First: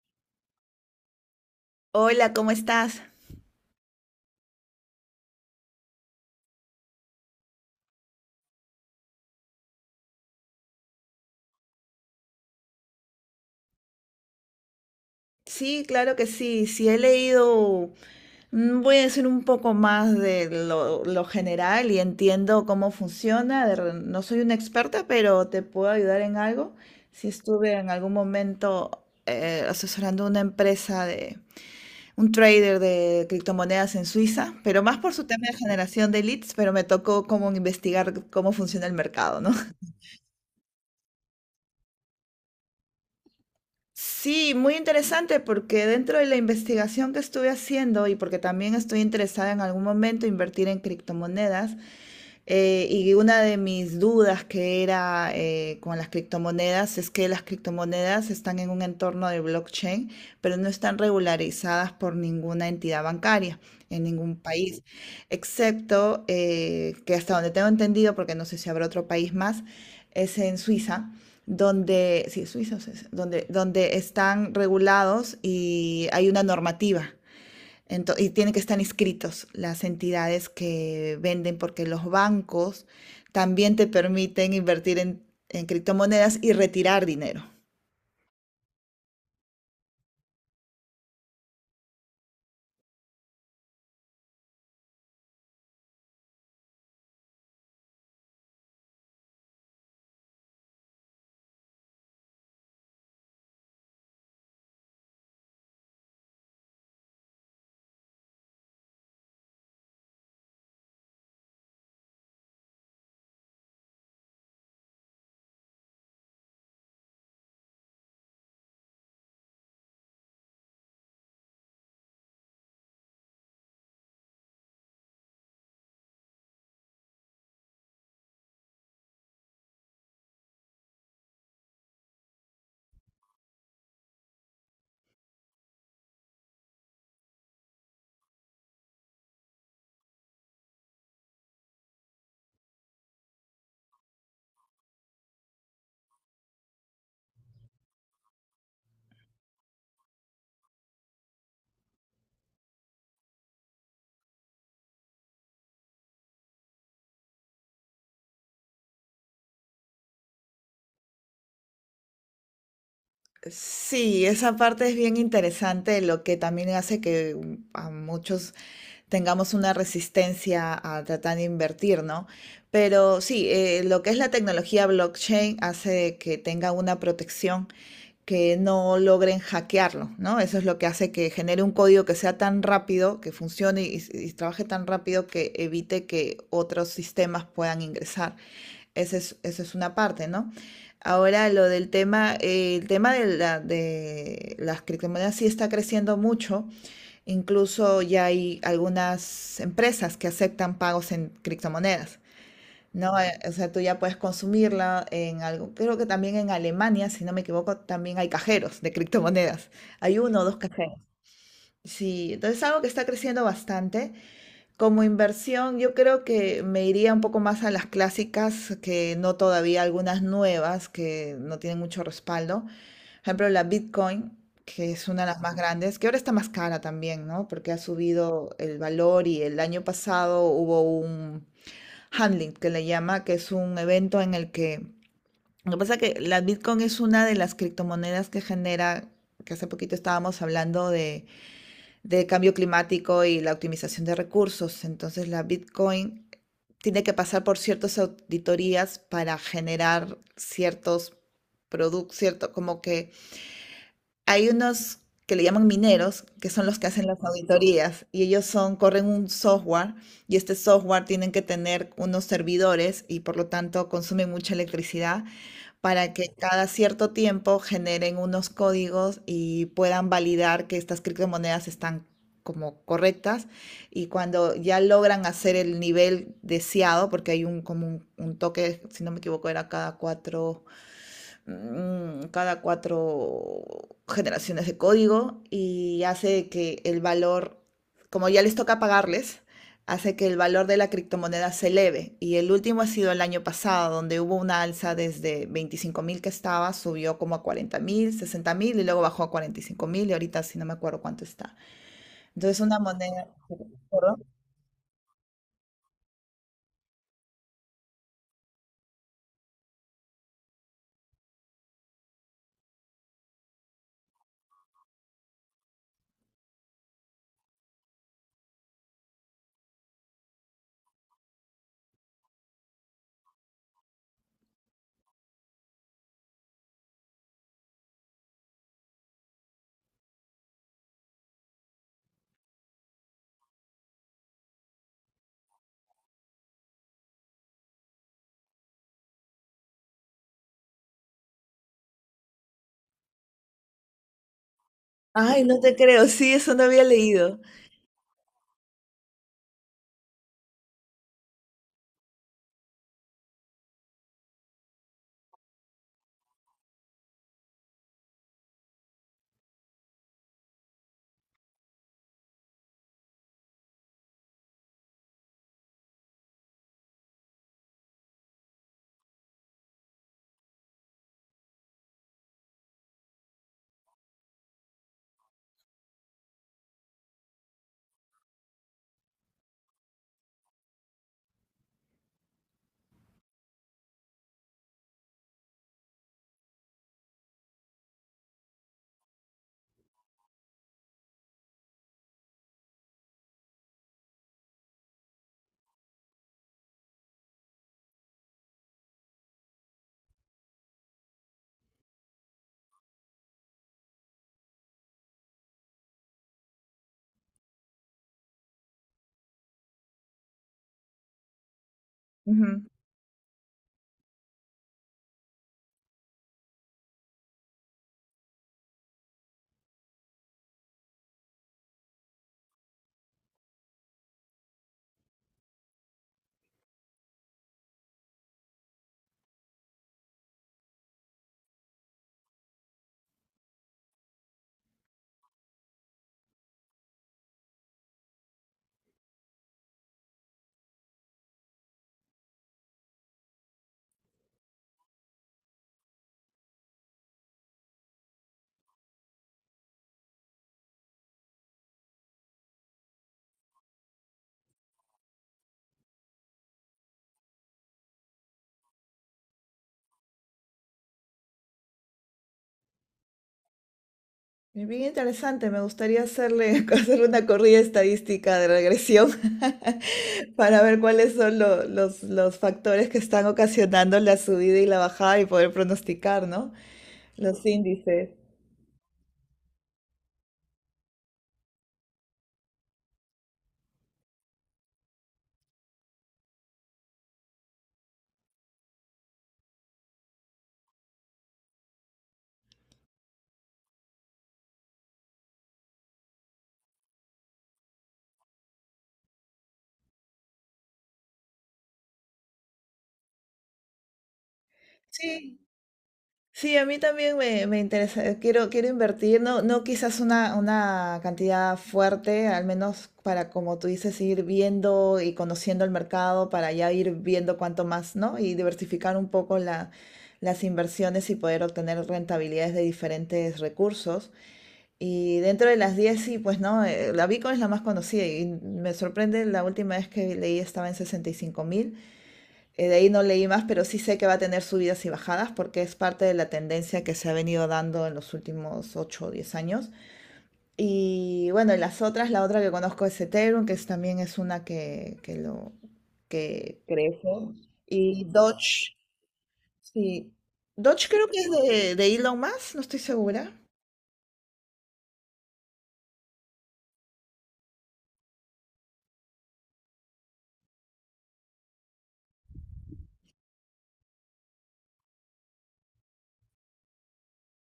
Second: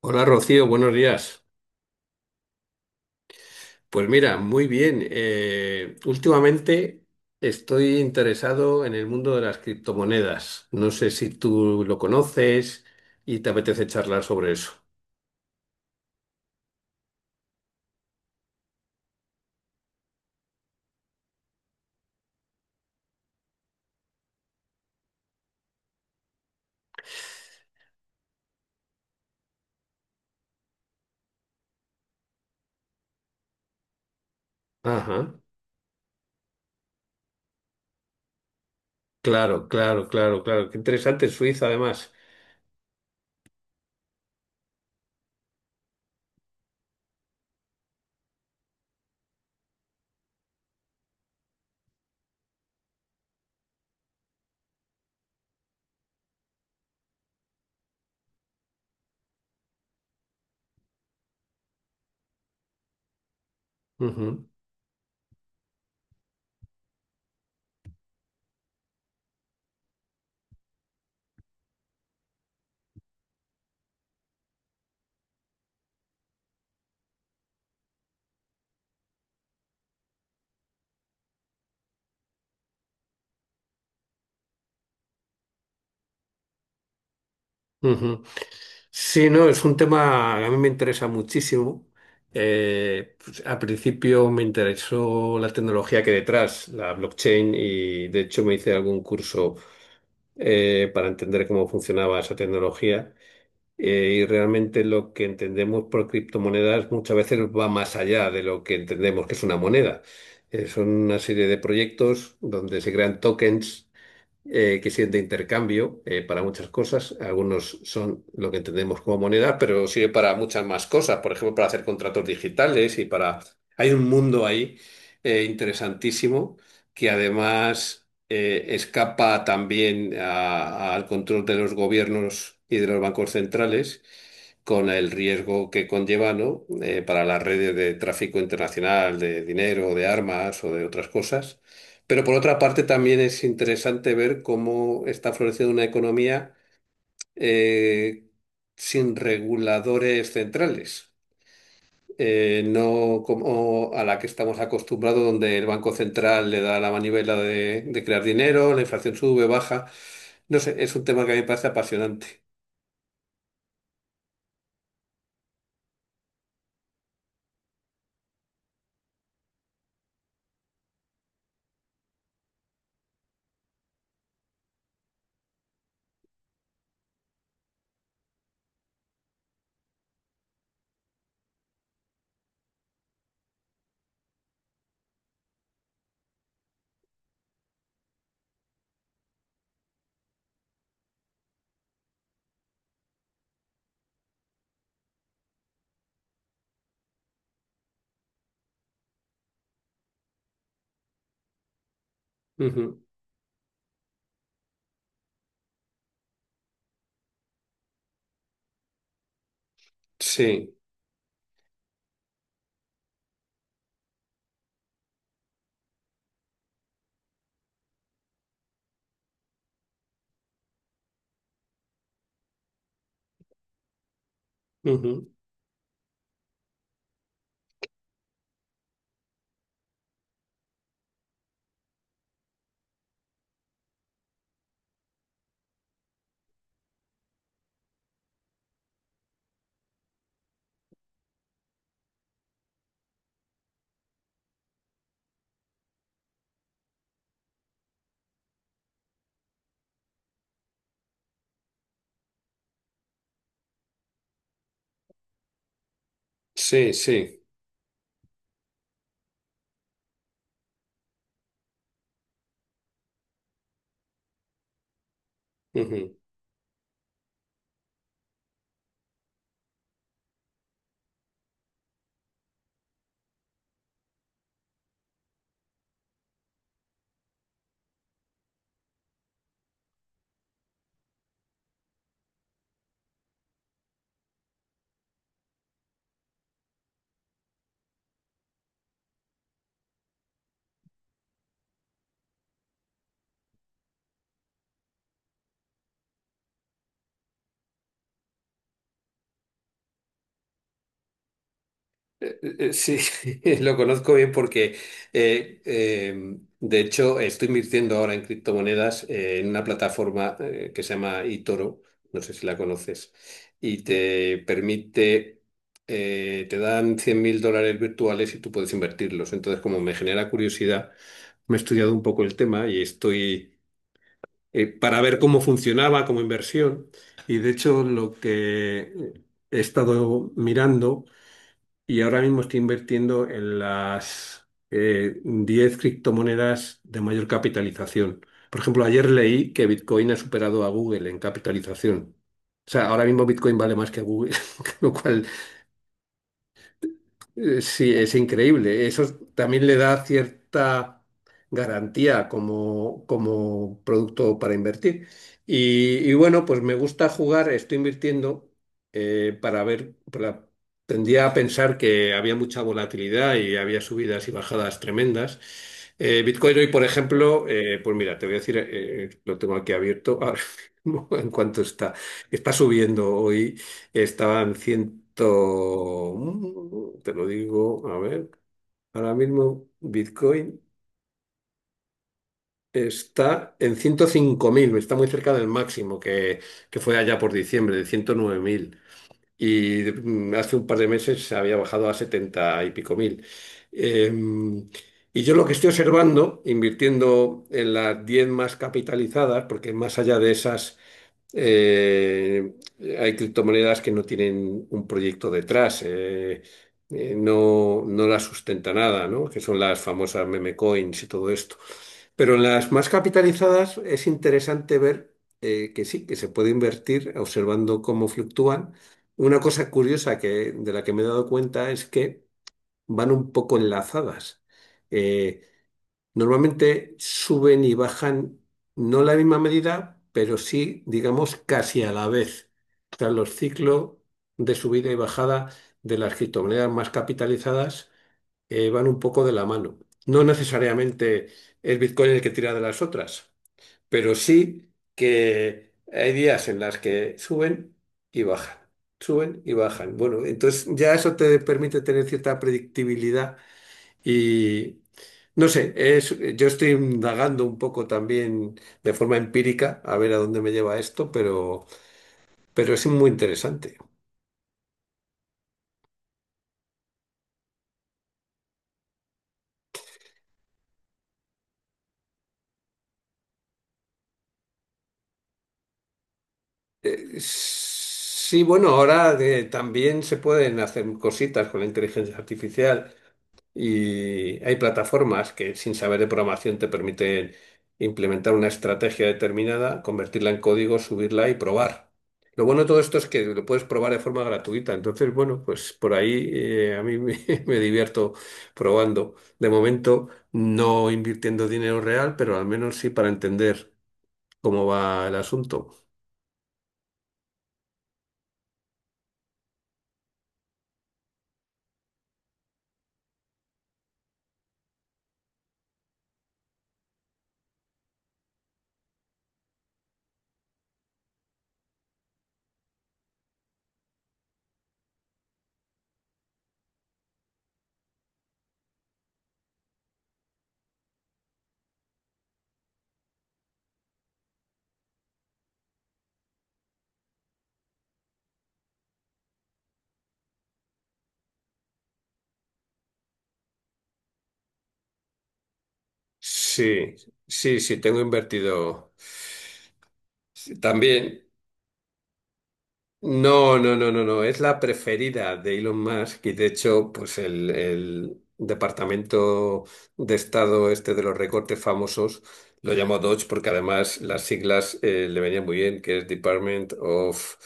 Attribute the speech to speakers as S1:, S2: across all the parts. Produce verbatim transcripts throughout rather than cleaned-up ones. S1: Hola Rocío, buenos días.
S2: Hola, ¿cómo estás?
S1: Pues mira, muy bien. Eh, últimamente estoy interesado en el mundo de las criptomonedas. No sé si tú lo conoces y te apetece charlar sobre eso.
S2: Sí, claro que sí. Sí, he leído, mm, voy a decir un poco más de lo, lo general y entiendo cómo funciona. De re- no soy una experta, pero te puedo ayudar en algo. Si estuve en algún momento eh, asesorando una empresa de un trader de criptomonedas en Suiza, pero más por su
S1: Ajá.
S2: tema de generación de leads, pero me tocó como investigar cómo funciona el mercado, ¿no?
S1: Claro, claro, claro, claro. Qué interesante, Suiza además.
S2: Sí, muy interesante porque dentro de la investigación que estuve haciendo y porque también estoy interesada en algún momento invertir en criptomonedas. Eh, y una de mis dudas que era eh, con las criptomonedas es que las criptomonedas están en un entorno de blockchain, pero no están regularizadas por ninguna entidad bancaria en ningún país, excepto eh, que hasta donde tengo entendido, porque no sé si habrá otro país más, es en Suiza, donde, sí, Suiza, o sea, donde, donde están regulados y hay una normativa. Ento- y tienen que estar inscritos las entidades que venden porque los bancos también te permiten invertir en, en criptomonedas y retirar dinero.
S1: Ujú, ujú. Sí, no, es un tema que a mí me interesa muchísimo. Eh, pues, al principio me interesó la tecnología que hay detrás, la blockchain, y de hecho me hice algún curso eh, para entender cómo funcionaba esa tecnología. Eh, y realmente lo que entendemos por criptomonedas muchas veces va más allá de lo que entendemos que es una moneda. Eh, son una serie de proyectos donde se crean tokens eh, que sirven de intercambio eh, para muchas cosas. Algunos son lo que entendemos como moneda, pero sirve para muchas más cosas, por ejemplo, para hacer contratos digitales y para... Hay un mundo ahí eh, interesantísimo que además eh, escapa también a- al control de los gobiernos y de los bancos centrales con el riesgo que conlleva, ¿no? Eh, para las redes de tráfico internacional de dinero, de armas o de otras cosas. Pero por otra parte también es interesante ver cómo está floreciendo una economía eh, sin reguladores centrales, eh, no como a la que estamos acostumbrados, donde el Banco Central le da la manivela de, de crear dinero, la inflación sube, baja. No sé, es un tema que a mí me parece apasionante.
S2: Sí, esa parte es bien interesante, lo que también hace que, mm, a muchos tengamos una resistencia a tratar de invertir, ¿no? Pero sí, eh, lo que es la tecnología blockchain hace que tenga una protección que no logren hackearlo, ¿no? Eso es lo que hace que genere un código que sea tan rápido, que funcione y, y trabaje tan rápido que evite que otros sistemas puedan ingresar. Esa es, esa es una parte, ¿no? Ahora lo del tema, eh, el tema de, la, de las criptomonedas sí está creciendo mucho. Incluso ya hay algunas empresas que aceptan pagos en criptomonedas,
S1: Ujú.
S2: ¿no? Eh, O sea, tú ya puedes consumirla en algo. Creo que también en Alemania, si no me equivoco, también hay cajeros de criptomonedas. Hay uno o dos
S1: Sí,
S2: cajeros. Sí, entonces es algo que está creciendo bastante. Como inversión, yo creo que me iría un poco más a las clásicas, que no todavía algunas nuevas que no tienen mucho respaldo, ejemplo, la Bitcoin, que es una de
S1: ujú.
S2: las más grandes, que ahora está más cara también, ¿no? Porque ha subido el valor y el año pasado hubo un handling que le llama, que es un evento en el que... Lo que pasa es que la Bitcoin es una de las criptomonedas que genera, que hace poquito estábamos hablando de, de cambio climático y la optimización de recursos. Entonces la Bitcoin tiene que pasar por ciertas auditorías para generar ciertos productos, cierto, como que hay unos que le llaman mineros, que son los que
S1: Sí,
S2: hacen las
S1: sí.
S2: auditorías, y ellos son, corren un software, y este software tienen que tener unos servidores y por lo tanto consumen mucha electricidad para
S1: Ujú.
S2: que cada cierto tiempo generen unos códigos y puedan validar que estas criptomonedas están como correctas, y cuando ya logran hacer el nivel deseado, porque hay un como un, un toque, si no me equivoco, era cada cuatro mm, cada cuatro generaciones de código y hace que el valor, como ya les toca pagarles, hace que el valor de la criptomoneda se eleve. Y el último ha sido el año pasado, donde hubo una alza desde veinticinco mil que estaba, subió como a cuarenta mil, sesenta mil y luego bajó a cuarenta y cinco mil y ahorita sí no me acuerdo cuánto está.
S1: Eh, eh,
S2: Entonces
S1: eh,
S2: una
S1: Sí,
S2: moneda...
S1: lo conozco
S2: ¿Perdón?
S1: bien porque, eh, eh, de hecho, estoy invirtiendo ahora en criptomonedas eh, en una plataforma eh, que se llama eToro, no sé si la conoces, y te permite, eh, te dan cien mil dólares virtuales y tú puedes invertirlos. Entonces, como me genera curiosidad, me he estudiado un poco el tema y estoy eh, para ver cómo funcionaba como inversión. Y de hecho, lo que he estado mirando y ahora mismo estoy invirtiendo en las eh, diez criptomonedas de mayor capitalización. Por ejemplo, ayer leí que Bitcoin ha superado a Google en capitalización. O sea, ahora mismo Bitcoin vale más que Google, lo cual
S2: Ay, no te creo, sí, eso no había leído.
S1: eh, sí, es increíble. Eso también le da cierta garantía como, como producto para invertir. Y, y bueno, pues me gusta jugar, estoy invirtiendo eh, para ver, para- Tendía a pensar que había mucha volatilidad y había subidas y bajadas tremendas. Eh, Bitcoin hoy, por ejemplo, eh, pues mira, te voy a decir, eh, eh, lo tengo aquí abierto ahora mismo en cuanto está. Está subiendo hoy. Estaba en ciento, mm, te lo digo, a ver, ahora mismo Bitcoin está en ciento cinco mil, está muy cerca del máximo que, que fue allá por diciembre, de ciento nueve mil. Y mm, hace un par de meses se había bajado a setenta y pico mil. Em, y yo lo que estoy observando, invirtiendo en las diez más capitalizadas, porque más allá de esas eh, hay criptomonedas que no tienen un proyecto detrás, eh, eh, no, no las sustenta nada, ¿no? Que son las famosas meme coins y todo esto. Pero en
S2: Ujú.
S1: las más capitalizadas es interesante ver eh, que sí, que se puede invertir observando cómo fluctúan. Una cosa curiosa que, de la que me he dado cuenta, es que van un poco enlazadas. Eh, Normalmente suben y bajan, no la misma medida, pero sí, digamos, casi a la vez. Tras los ciclos de subida y bajada de las criptomonedas más capitalizadas, eh, van un poco de la mano. No necesariamente es Bitcoin el que tira de las otras, pero sí que hay días en las que suben y bajan, suben y bajan. Bueno, entonces ya eso te permite tener cierta predictibilidad y no sé, es, yo estoy indagando un poco también de forma empírica a ver a dónde me lleva esto, pero, pero es muy interesante.
S2: Es bien interesante, me gustaría hacerle, hacerle una corrida estadística de regresión para ver cuáles son lo- los, los factores que están ocasionando la subida y la bajada y poder pronosticar, ¿no?
S1: Eh,
S2: Los índices.
S1: sí, bueno, ahora de- también se pueden hacer cositas con la inteligencia artificial. Y hay plataformas que sin saber de programación te permiten implementar una estrategia determinada, convertirla en código, subirla y probar. Lo bueno de todo esto es que lo puedes probar de forma gratuita. Entonces, bueno, pues por ahí eh, a mí me, me divierto probando. De momento, no invirtiendo dinero real, pero al menos sí para entender cómo va el
S2: Sí,
S1: asunto.
S2: sí, a mí también me, me interesa, quiero, quiero invertir, no, no quizás una, una cantidad fuerte, al menos para, como tú dices, ir viendo y conociendo el mercado, para ya ir viendo cuánto más, ¿no? Y diversificar un poco la, las inversiones y poder obtener rentabilidades de diferentes recursos. Y dentro de las diez sí, pues no. Eh, la Bitcoin es la más conocida y me sorprende, la última vez que leí estaba en sesenta y cinco mil eh, de ahí no leí más, pero sí sé que va a tener subidas y bajadas porque es parte de la tendencia que se ha venido dando en los últimos ocho o diez años. Y bueno, y las otras, la otra que conozco es Ethereum, que es, también es una que, que lo que
S1: Sí,
S2: crece.
S1: sí, sí, tengo
S2: Y Doge,
S1: invertido.
S2: sí.
S1: Sí,
S2: Doge creo que
S1: también.
S2: es de, de Elon Musk, no estoy segura.
S1: No, no, no, no, no. Es la preferida de Elon Musk y de hecho, pues el, el Departamento de Estado este de los recortes famosos lo llamó Dodge porque además las siglas eh, le venían muy bien, que es Department of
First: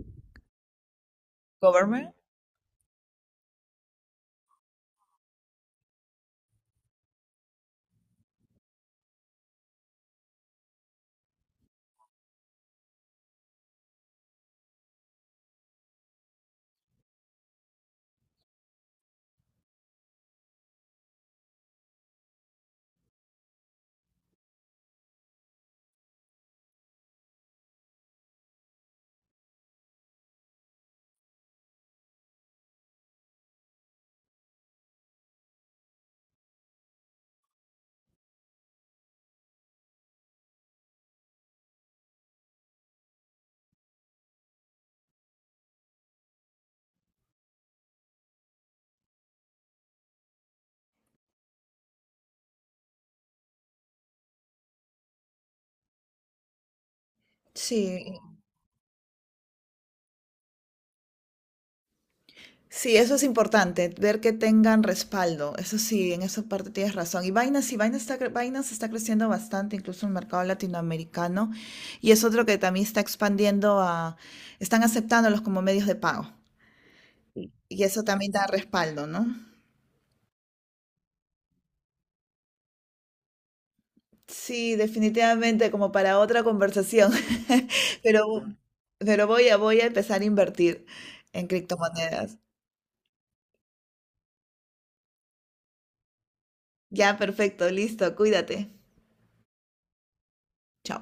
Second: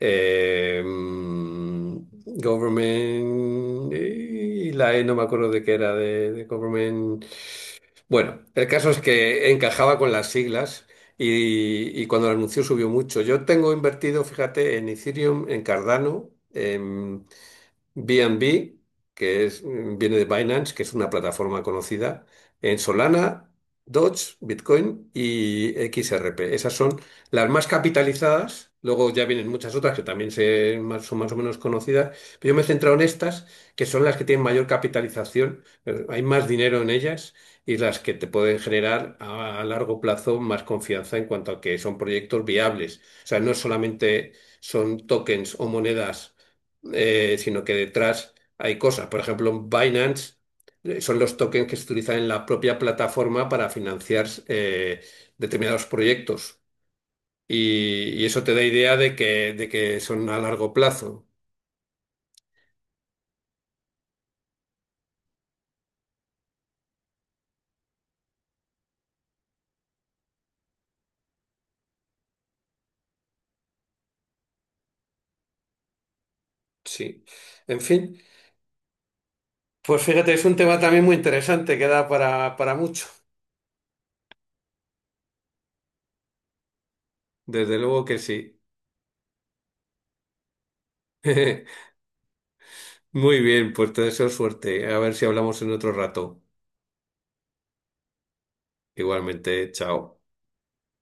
S1: eh, mm,
S2: Government.
S1: Government, y la E no me acuerdo de qué era, de, de Government. Bueno, el caso es que encajaba con las siglas y, y cuando lo anunció subió mucho. Yo tengo invertido, fíjate, en Ethereum, en Cardano. B N B, que es, mm, viene de Binance, que es una plataforma conocida, en Solana, Doge, Bitcoin y X R P. Esas son las más capitalizadas. Luego ya vienen muchas otras que también se- más- son más o menos conocidas. Pero yo me he centrado en estas, que son las que tienen mayor capitalización. eh, Hay más dinero en ellas y las que te pueden generar a, a largo plazo más confianza en cuanto a que son proyectos viables. O sea, no solamente son tokens o monedas eh, sino que detrás hay cosas. Por ejemplo, Binance eh, son los tokens que se utilizan en la propia plataforma para financiar eh, determinados proyectos. Y,
S2: Sí,
S1: y eso te da idea de que, de que son a largo plazo.
S2: sí, eso es importante, ver que tengan respaldo. Eso sí, en esa parte tienes razón. Y Binance, sí, Binance está, cre- Binance está creciendo bastante, incluso en el mercado latinoamericano. Y es otro que también está expandiendo a, están aceptándolos como medios de pago.
S1: Sí.
S2: Sí.
S1: En
S2: Y eso
S1: fin,
S2: también da respaldo, ¿no?
S1: pues fíjate, es un tema también muy interesante que da para, para mucho.
S2: Sí, definitivamente, como para otra conversación.
S1: Desde luego que
S2: Pero,
S1: sí.
S2: Ujú. Pero voy a, voy a empezar a invertir en criptomonedas.
S1: Muy bien, pues te deseo suerte. A ver si hablamos en otro rato.
S2: Ya, perfecto, listo, cuídate.
S1: Igualmente, chao.
S2: Chao.